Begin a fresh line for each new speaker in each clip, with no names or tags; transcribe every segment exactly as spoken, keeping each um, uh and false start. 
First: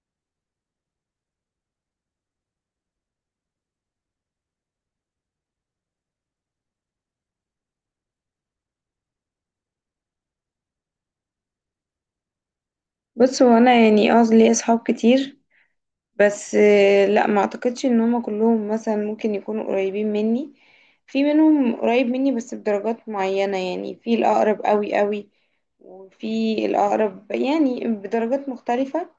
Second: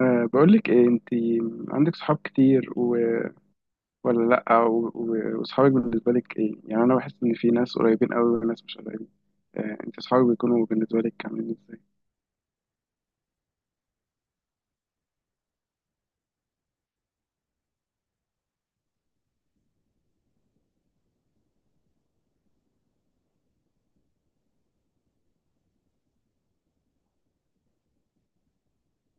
أه بقول لك ايه انت عندك صحاب كتير و... ولا لا و... و... وصحابك بالنسبه لك ايه؟ يعني انا بحس ان في ناس قريبين قوي وناس مش قريبين. أه انت صحابك بيكونوا بالنسبه لك عاملين ازاي؟
بص هو انا يعني اه ليا اصحاب كتير. بس آه، لا ما اعتقدش ان هما كلهم مثلا ممكن يكونوا قريبين مني. في منهم قريب مني بس بدرجات معينة، يعني في الاقرب قوي قوي وفي الاقرب يعني بدرجات مختلفة.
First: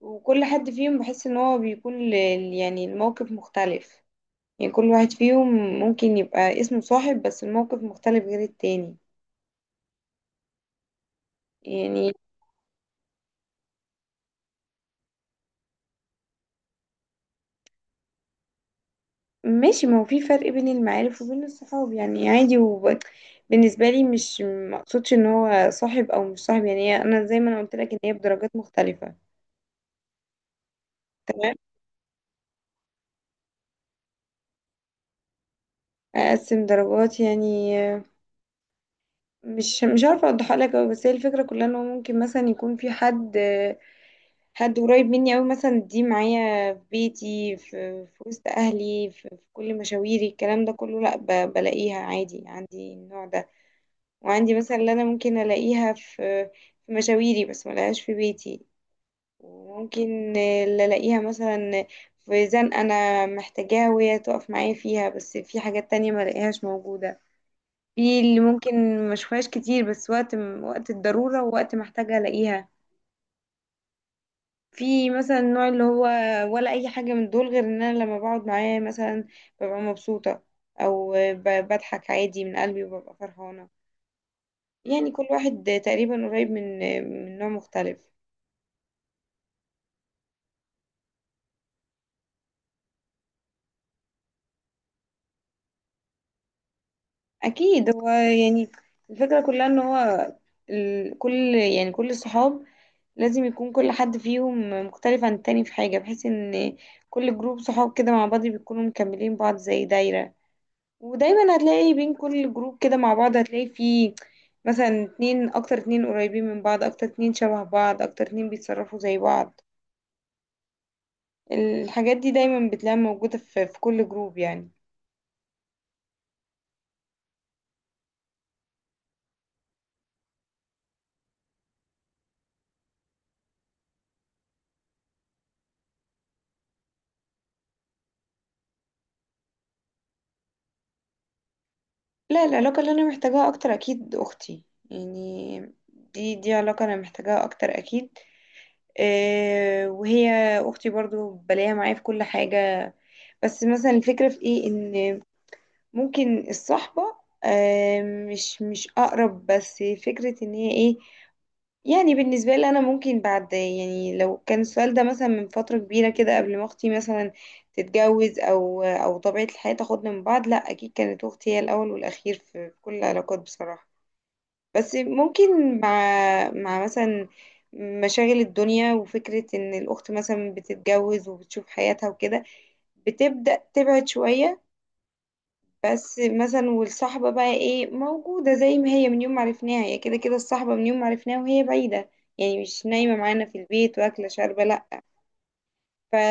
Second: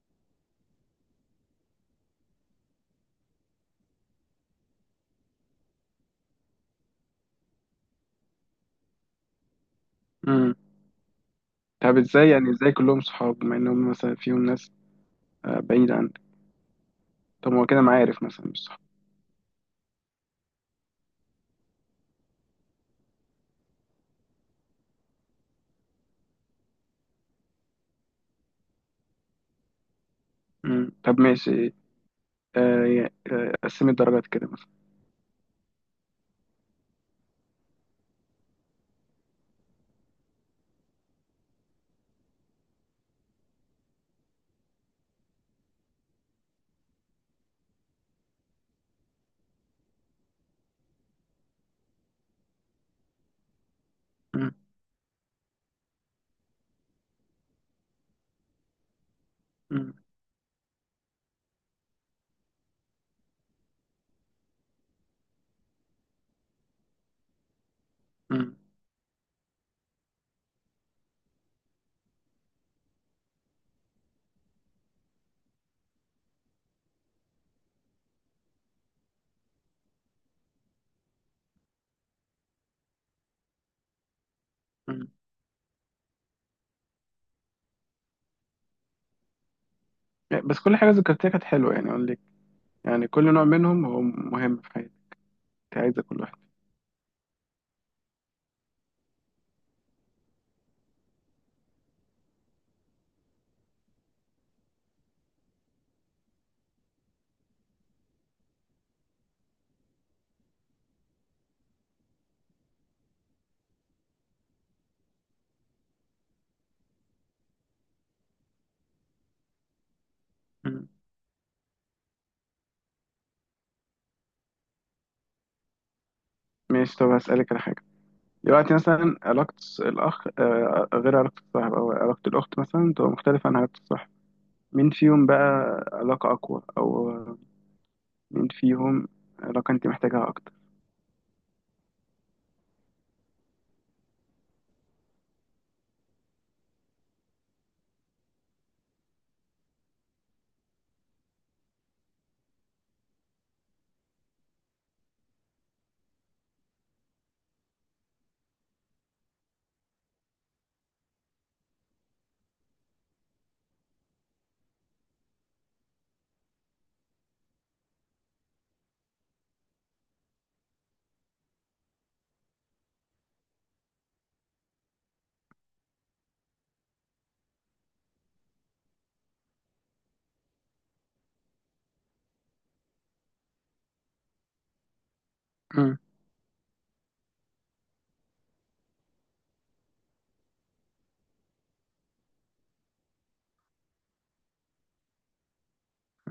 وكل حد فيهم بحس ان هو بيكون ل- يعني الموقف مختلف، يعني كل واحد فيهم ممكن يبقى اسمه صاحب بس الموقف مختلف غير التاني
امم طب
يعني.
ازاي؟ يعني ازاي كلهم صحاب بما انهم مثلا فيهم ناس أه بعيده عنك؟ طب ما هو كده معارف مثلا، مش صحاب.
ماشي، ما هو في فرق بين المعارف وبين الصحاب يعني عادي، وبالنسبة لي مش مقصودش ان هو صاحب او مش صاحب يعني. هي- انا زي ما انا قلت لك ان هي بدرجات مختلفة.
امم طب
تمام.
ماشي. أه يا- آه، قسمي الدرجات كده مثلا.
اقسم درجات يعني آه، مش مش عارفة اوضحها لك أوي. بس هي الفكرة كلها ان هو ممكن مثلا يكون في حد آه، حد قريب مني أوي، مثلا دي معايا في بيتي، في, في وسط اهلي، في, في كل مشاويري، الكلام ده كله لا، ب- بلاقيها عادي عندي النوع ده.
امم
وعندي مثلا اللي انا ممكن الاقيها في في مشاويري بس ما الاقيهاش في بيتي.
امم
وممكن اللي الاقيها مثلا في زنقة انا محتاجاها وهي تقف معايا فيها، بس في حاجات تانية ما الاقيهاش موجودة. في اللي
امم
ممكن ما اشوفهاش كتير بس وقت وقت الضرورة ووقت محتاجة الاقيها. في مثلا النوع اللي هو ولا اي حاجة من دول، غير ان انا لما بقعد معاه مثلا ببقى مبسوطة، او ب- بضحك عادي من قلبي وببقى فرحانة.
أمم.
يعني كل واحد تقريبا قريب من من نوع مختلف.
يعني بس كل حاجه ذكرتها كانت حلوه، يعني اقول لك، يعني كل نوع منهم هو مهم في حياتي. عايزه كل
اكيد هو يعني الفكرة كلها ان هو ال... كل يعني كل الصحاب لازم يكون كل حد فيهم مختلف عن التاني في حاجة، بحيث ان كل جروب صحاب كده مع بعض بيكونوا مكملين بعض زي دايرة. ودايما هتلاقي بين كل جروب كده مع بعض هتلاقي فيه مثلا اتنين اكتر، اتنين قريبين من بعض اكتر، اتنين شبه بعض اكتر، اتنين بيتصرفوا زي بعض.
واحد.
الحاجات دي دايما بتلاقيها موجودة في في كل جروب يعني.
ماشي، طب هسألك على حاجة. دلوقتي مثلا علاقة الأخ آه، غير علاقة الصاحب، أو علاقة الأخت مثلا تبقى مختلفة عن علاقة الصاحب. مين فيهم بقى علاقة أقوى؟ أو مين فيهم علاقة أنت محتاجها أكتر؟
لا، العلاقة اللي أنا محتاجاها أكتر أكيد أختي يعني. دي دي علاقة أنا محتاجاها أكتر أكيد. أه وهي أختي برضو بلاقيها معايا في كل حاجة. بس مثلا الفكرة في إيه، إن ممكن الصحبة أه مش مش أقرب بس فكرة إن هي إيه. يعني بالنسبة لي، أنا ممكن بعد يعني لو كان السؤال ده مثلا من فترة كبيرة كده قبل ما أختي مثلا تتجوز أو أو طبيعة الحياة تاخدنا من بعض، لأ أكيد كانت أختي هي الأول والأخير في في كل العلاقات بصراحة. بس ممكن مع مع مثلا مشاغل الدنيا وفكرة إن الأخت مثلا بتتجوز وبتشوف حياتها وكده، بتبدأ تبعد شوية.
مم.
بس مثلا والصحبة بقى ايه موجودة زي ما هي من يوم ما عرفناها، هي كده كده الصحبة من يوم ما عرفناها وهي بعيدة، يعني مش نايمة معانا في البيت واكلة شاربة لأ.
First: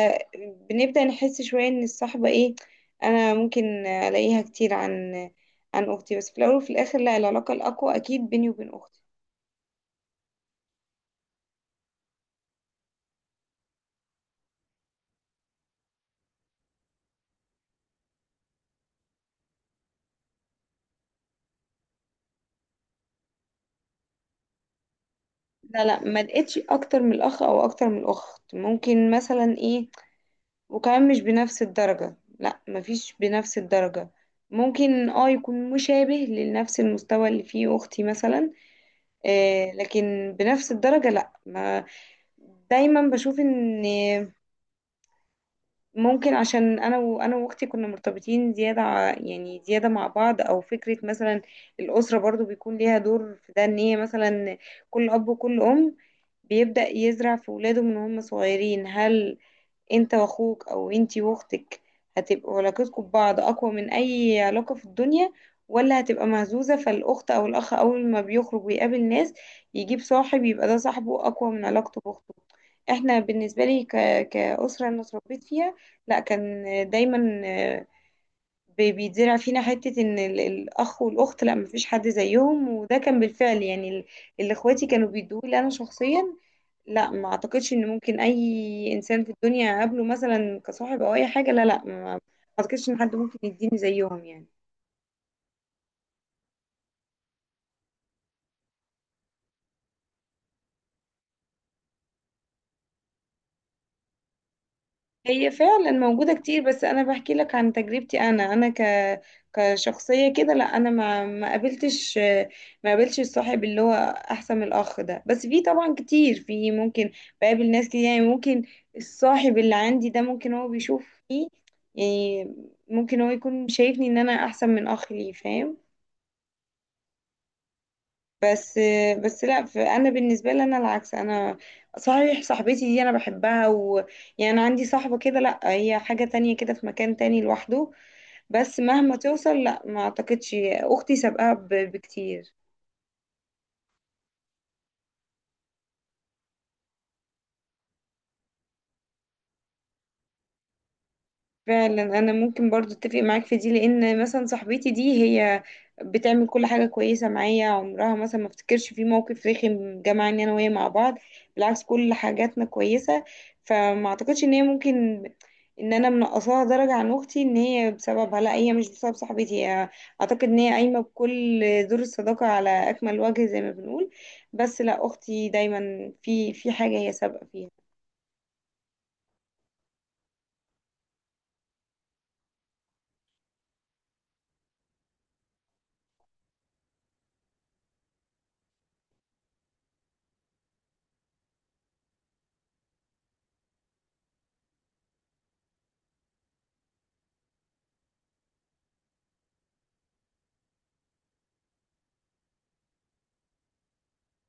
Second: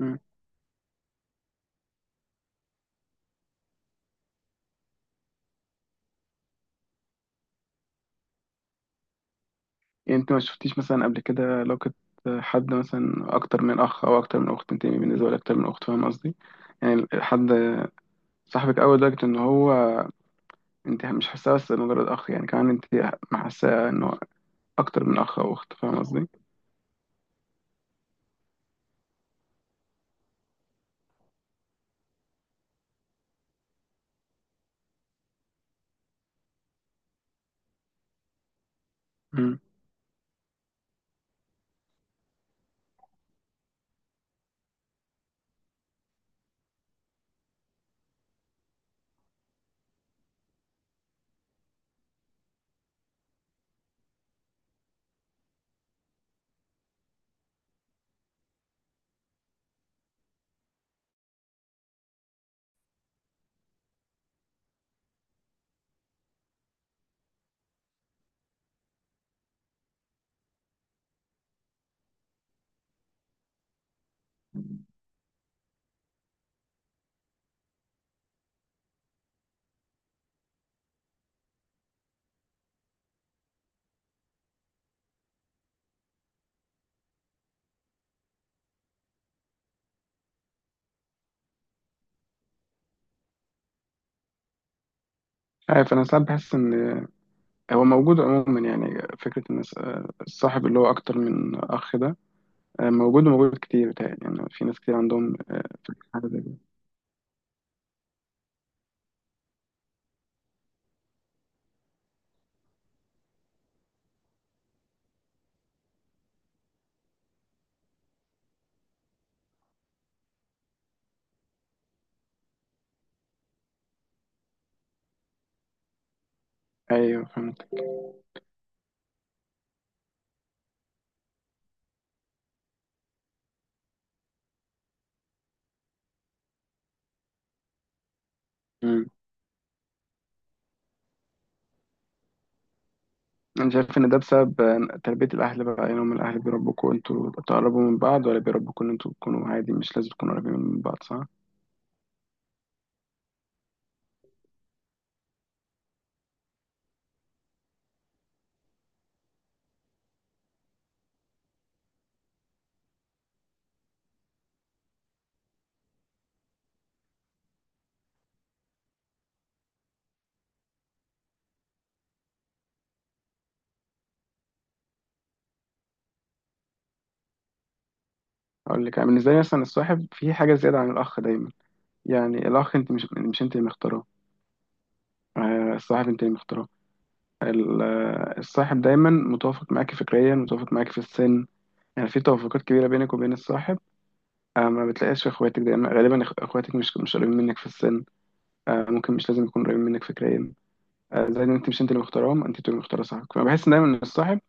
مم.
نحس شوية ان الصحبة ايه، انا ممكن الاقيها كتير عن عن اختي. بس في الاول وفي الاخر لا، العلاقة الاقوى اكيد بيني وبين اختي.
يعني أنت ما شفتيش مثلا قبل كده علاقة حد مثلا أكتر من أخ أو أكتر من أخت؟ أنت بالنسبة لك أكتر من أخت، فاهم قصدي؟ يعني حد صاحبك أوي لدرجة إن هو أنت مش حاساه بس مجرد أخ، يعني كمان أنت حاساه إنه أكتر من أخ أو أخت،
لا
فاهم
لا، ما
قصدي؟
لقيتش اكتر من الاخ او اكتر من الاخت. ممكن مثلا ايه، وكمان مش بنفس الدرجة. لا مفيش بنفس الدرجة. ممكن اه يكون مشابه لنفس المستوى اللي فيه أختي مثلا، آه لكن بنفس الدرجة لا ما. دايما بشوف ان ممكن، عشان انا وانا واختي كنا مرتبطين زيادة ع- يعني زيادة مع بعض، او فكرة مثلا الأسرة برضو بيكون ليها دور في ده. ان هي مثلا كل اب وكل ام بيبدأ يزرع في ولاده من هم صغيرين، هل انت واخوك او انتي واختك هتبقوا علاقتكم ببعض اقوى من اي علاقة في الدنيا ولا هتبقى مهزوزة؟ فالاخت او الاخ اول ما بيخرج ويقابل ناس يجيب صاحب يبقى ده صاحبه اقوى من علاقته باخته. احنا بالنسبة لي ك... كأسرة انا اتربيت فيها لا، كان دايما بي- بيتزرع فينا حتة ان ال- الاخ والاخت لا مفيش حد زيهم. وده كان بالفعل يعني ال- اللي اخواتي كانوا بيدوه لي انا شخصيا. لا ما اعتقدش ان ممكن اي انسان في الدنيا اقابله مثلا كصاحب او اي حاجة. لا لا، ما ما اعتقدش ان حد ممكن يديني زيهم يعني.
عارف انا ساعات بحس ان هو موجود عموما. يعني فكره ان الس- الصاحب اللي هو اكتر من اخ ده آه، موجود وموجود كتير، بتهيألي. يعني في ناس كتير عندهم
هي
آه،
فعلا
فكرة حاجه
موجودة
زي كده.
كتير، بس أنا بحكي لك عن تجربتي أنا. أنا ك كشخصية كده لا، أنا ما ما قابلتش، ما قابلتش الصاحب اللي هو أحسن من الأخ ده. بس في طبعا كتير، في ممكن بقابل ناس كتير يعني. ممكن الصاحب اللي عندي ده ممكن هو بيشوف فيه، يعني ممكن هو يكون شايفني إن أنا أحسن من أخ ليه فاهم؟
ايوه فهمت.
بس بس لا، ف- انا بالنسبه لي انا العكس انا. صحيح صاحبتي دي انا بحبها، ويعني عندي صاحبه كده لا هي حاجه تانية كده في مكان تاني لوحده، بس
مم.
مهما توصل لا ما اعتقدش اختي سابقاها ب- بكتير.
انا شايف ان ده بسبب آه، تربيه الاهل بقى. يعني هم الاهل بيربوكوا انتوا تقربوا من بعض، ولا بيربوكوا ان انتوا تكونوا عادي، مش لازم تكونوا قريبين من بعض؟ صح،
فعلا انا ممكن برضو اتفق معاك في دي، لان مثلا صاحبتي دي هي بتعمل كل حاجه كويسه معايا، عمرها مثلا ما افتكرش في موقف رخم جمعني انا وهي مع بعض. بالعكس، كل حاجاتنا كويسه. فما اعتقدش ان هي ممكن ان انا منقصاها درجه عن اختي ان هي بسببها. لا، هي مش بسبب صاحبتي، هي اعتقد ان هي قايمه بكل دور الصداقه على اكمل وجه زي ما بنقول. بس لا اختي دايما في في حاجه هي سابقه فيها.
اقول لك. يعني بالنسبه لي مثلا الصاحب في حاجه زياده عن الاخ دايما. يعني الاخ انت مش مش انت اللي مختاره، آه، الصاحب انت اللي مختاره. ال- الصاحب دايما متوافق معاك فكريا، متوافق معاك في السن. يعني في توافقات كبيرة بينك وبين الصاحب آه، ما بتلاقيهاش في اخواتك دايما. غالبا إخ- اخواتك مش مش قريبين منك في السن آه، ممكن. مش لازم يكونوا قريبين منك فكريا آه، زائد ان انت مش انت اللي مختارهم، انت اللي مختار صاحبك. فانا بحس إن دايما ان الصاحب،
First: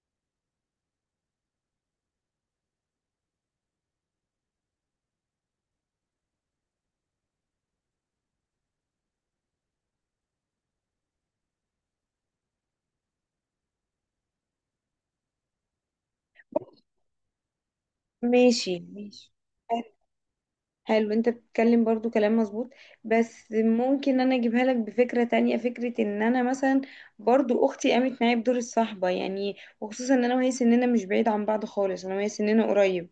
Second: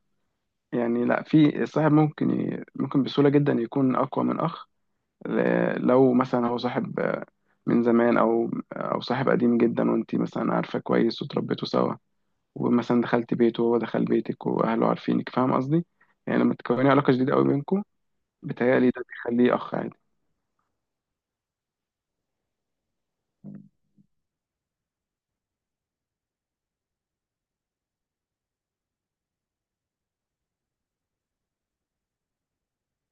يعني لا، في الصاحب ممكن ي... ممكن بسهولة جدا يكون اقوى من اخ. ل- لو مثلا هو صاحب آه، من زمان، او او صاحب قديم جدا وانت مثلا عارفة كويس وتربيتوا سوا ومثلا دخلت بيته وهو دخل بيتك واهله عارفينك، فاهم قصدي؟ يعني لما تكوني علاقه جديده قوي بينكم،
ماشي
بتهيألي ده
ماشي.
بيخليه اخ عادي.
حلو، انت بتتكلم برضو كلام مظبوط. بس ممكن انا اجيبها لك بفكرة تانية. فكرة ان انا مثلا برضو اختي قامت معايا بدور الصحبة يعني، وخصوصا ان انا وهي سننا مش بعيد عن بعض خالص، انا وهي سننا قريب.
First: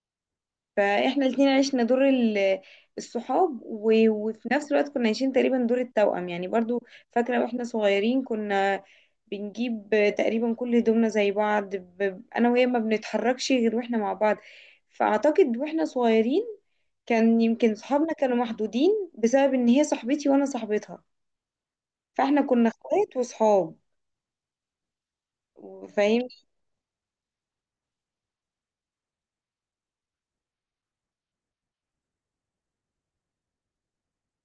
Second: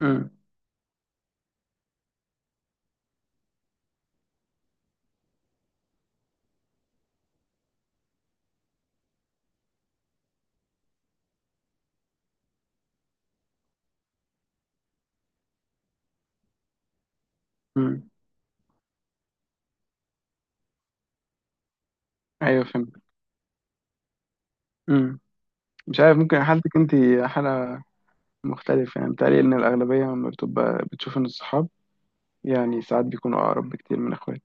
امم
فاحنا الاتنين عشنا دور ال- الصحاب و- وفي نفس الوقت كنا عايشين تقريبا دور التوأم يعني برضو. فاكرة واحنا صغيرين كنا بنجيب تقريبا كل هدومنا زي بعض، ب- انا وهي ما بنتحركش غير واحنا مع بعض. فاعتقد واحنا صغيرين كان يمكن
امم
صحابنا كانوا محدودين بسبب ان هي صاحبتي وانا صاحبتها. فاحنا
ايوه
كنا
فهمت.
اخوات
امم مش عارف،
وصحاب.
ممكن حالتك انت حاله مختلفه. يعني بتهيألي ان الاغلبيه لما بتبقى بتشوف ان الصحاب، يعني ساعات بيكونوا اقرب بكتير من اخوات.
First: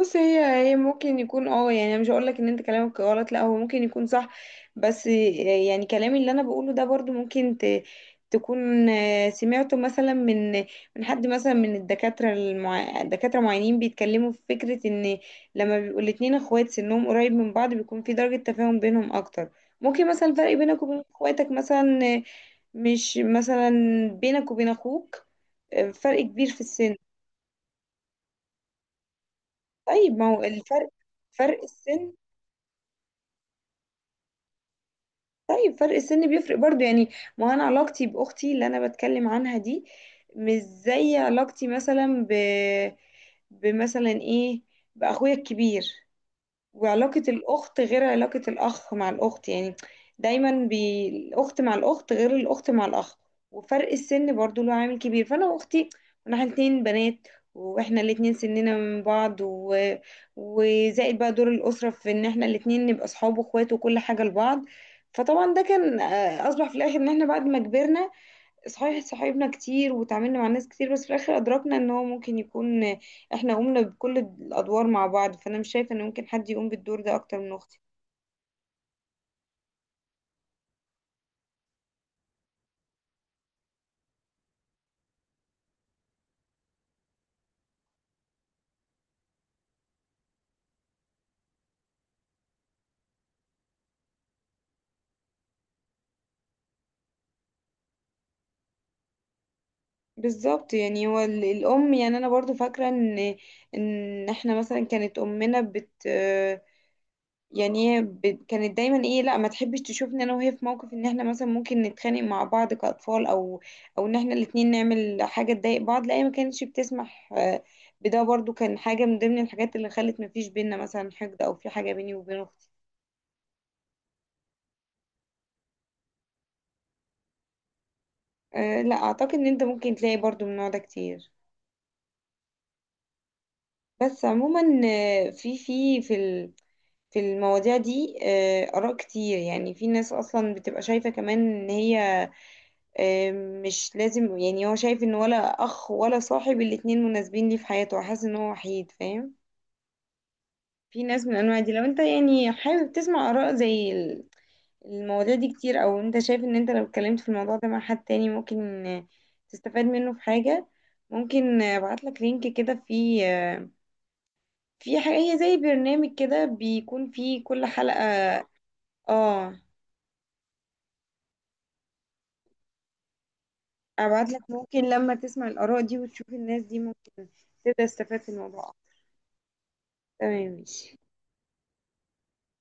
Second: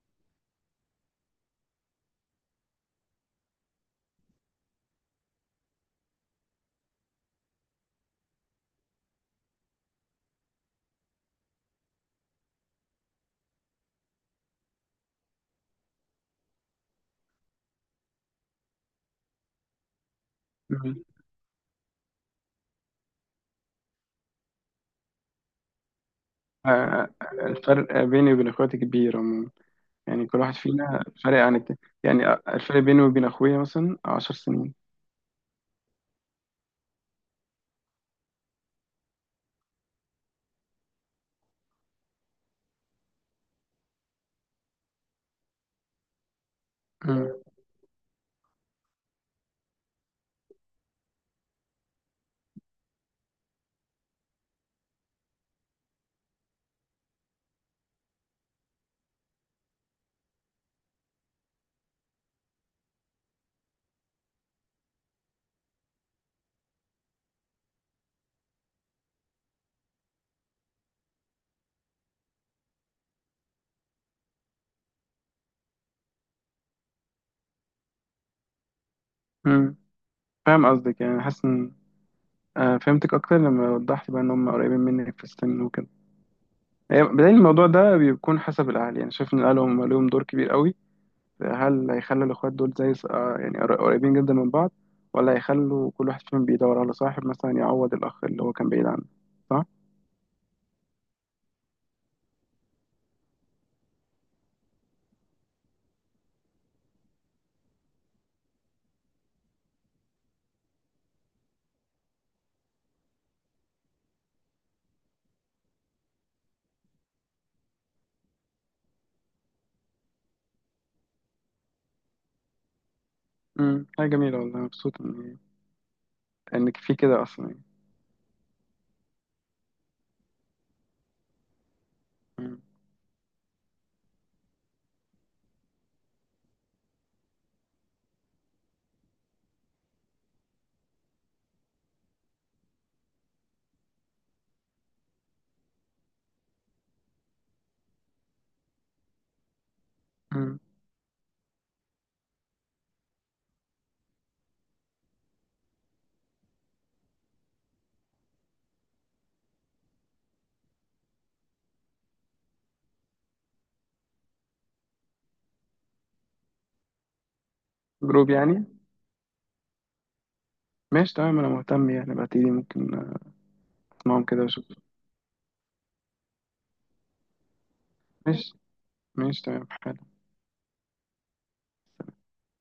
بص هي هي ممكن يكون اه، يعني انا مش هقول لك ان انت كلامك غلط لا، هو ممكن يكون صح. بس يعني كلامي اللي انا بقوله ده برضو ممكن ت... تكون آه، سمعته مثلا من من حد مثلا من الدكاترة، المع... دكاترة معينين بيتكلموا في فكرة ان لما بيبقوا الاتنين اخوات سنهم قريب من بعض بيكون في درجة تفاهم بينهم اكتر. ممكن مثلا الفرق بينك
مم.
وبين اخواتك مثلا آه، مش مثلا بينك وبين اخوك آه، فرق كبير في السن.
آه، الفرق بيني وبين اخواتي كبير عموما.
طيب
يعني
ما
كل
هو
واحد
الفرق؟
فينا فرق عن
فرق
التاني.
السن.
يعني آه، الفرق بيني وبين اخويا مثلا عشر سنين.
طيب، فرق السن بيفرق برضو يعني. ما انا علاقتي باختي اللي انا بتكلم عنها دي مش زي علاقتي مثلا ب بمثلا ايه باخويا الكبير. وعلاقة
مم.
الأخت غير علاقة الأخ مع الأخت يعني. دايما بي... الأخت مع الأخت غير الأخت مع الأخ. وفرق السن برضو له عامل كبير. فأنا وأختي كنا إحنا الاتنين بنات، وإحنا الاتنين سننا من بعض و... وزائد بقى دور الأسرة في إن إحنا الاتنين نبقى صحاب وإخوات وكل حاجة لبعض. فطبعا ده كان آه، أصبح في الآخر إن إحنا بعد ما كبرنا صحيح صاحبنا كتير وتعاملنا مع ناس كتير، بس في الاخر ادركنا ان هو ممكن يكون احنا قمنا بكل الادوار مع بعض. فانا مش شايفه ان ممكن حد يقوم بالدور ده اكتر من اختي.
مم. فاهم قصدك. يعني حاسس ان آه، فهمتك اكتر لما وضحت بقى ان هم قريبين منك في السن وكده. هي بداية الموضوع ده بيكون حسب الاهل. يعني شايف ان الاهل هم لهم دور كبير قوي. هل هيخلوا الاخوات دول زي آه، يعني قر- قريبين جدا من بعض، ولا هيخلوا كل واحد فيهم بيدور على صاحب مثلا يعوض الاخ اللي هو كان بعيد عنه؟ صح؟
بالظبط يعني هو ال- الام يعني، انا برضو فاكره ان ان احنا مثلا كانت امنا بت يعني هي ب- كانت دايما ايه لا ما تحبش تشوفني انا وهي في موقف ان احنا مثلا ممكن نتخانق مع بعض كأطفال، او او ان احنا الاتنين نعمل حاجة تضايق بعض. لا، هي ما كانتش بتسمح آه، بده. برضو كان حاجة من ضمن الحاجات اللي خلت ما فيش بينا مثلا حقد او في حاجة بيني وبين اختي.
امم حاجه جميله والله. مبسوط ان انك في كده اصلا، يعني.
أه لا، اعتقد ان انت ممكن تلاقي برضو من النوع ده كتير.
مم.
بس عموما آه، في في في ال- في المواضيع دي آه، آراء كتير. يعني في ناس أصلا بتبقى شايفة كمان إن هي مش لازم، يعني هو شايف ان ولا اخ ولا صاحب الاتنين مناسبين ليه في حياته، حاسس ان هو وحيد فاهم.
مم.
في ناس من انواع دي، لو انت يعني حابب تسمع اراء زي ال- المواضيع دي كتير او انت شايف ان انت لو اتكلمت في الموضوع ده مع حد تاني ممكن تستفاد منه في حاجة، ممكن ابعت لك لينك كده فيه، في حاجة هي زي برنامج كده بيكون فيه كل حلقة.
جروب يعني؟
اه
ماشي تمام، انا مهتم، يعني بعتيلي ممكن اسمعهم
ابعت
كده
لك،
واشوف.
ممكن لما تسمع الاراء دي وتشوف الناس دي ممكن تبدأ تستفاد في
ماشي
الموضوع.
ماشي تمام، حلو.
تمام ماشي.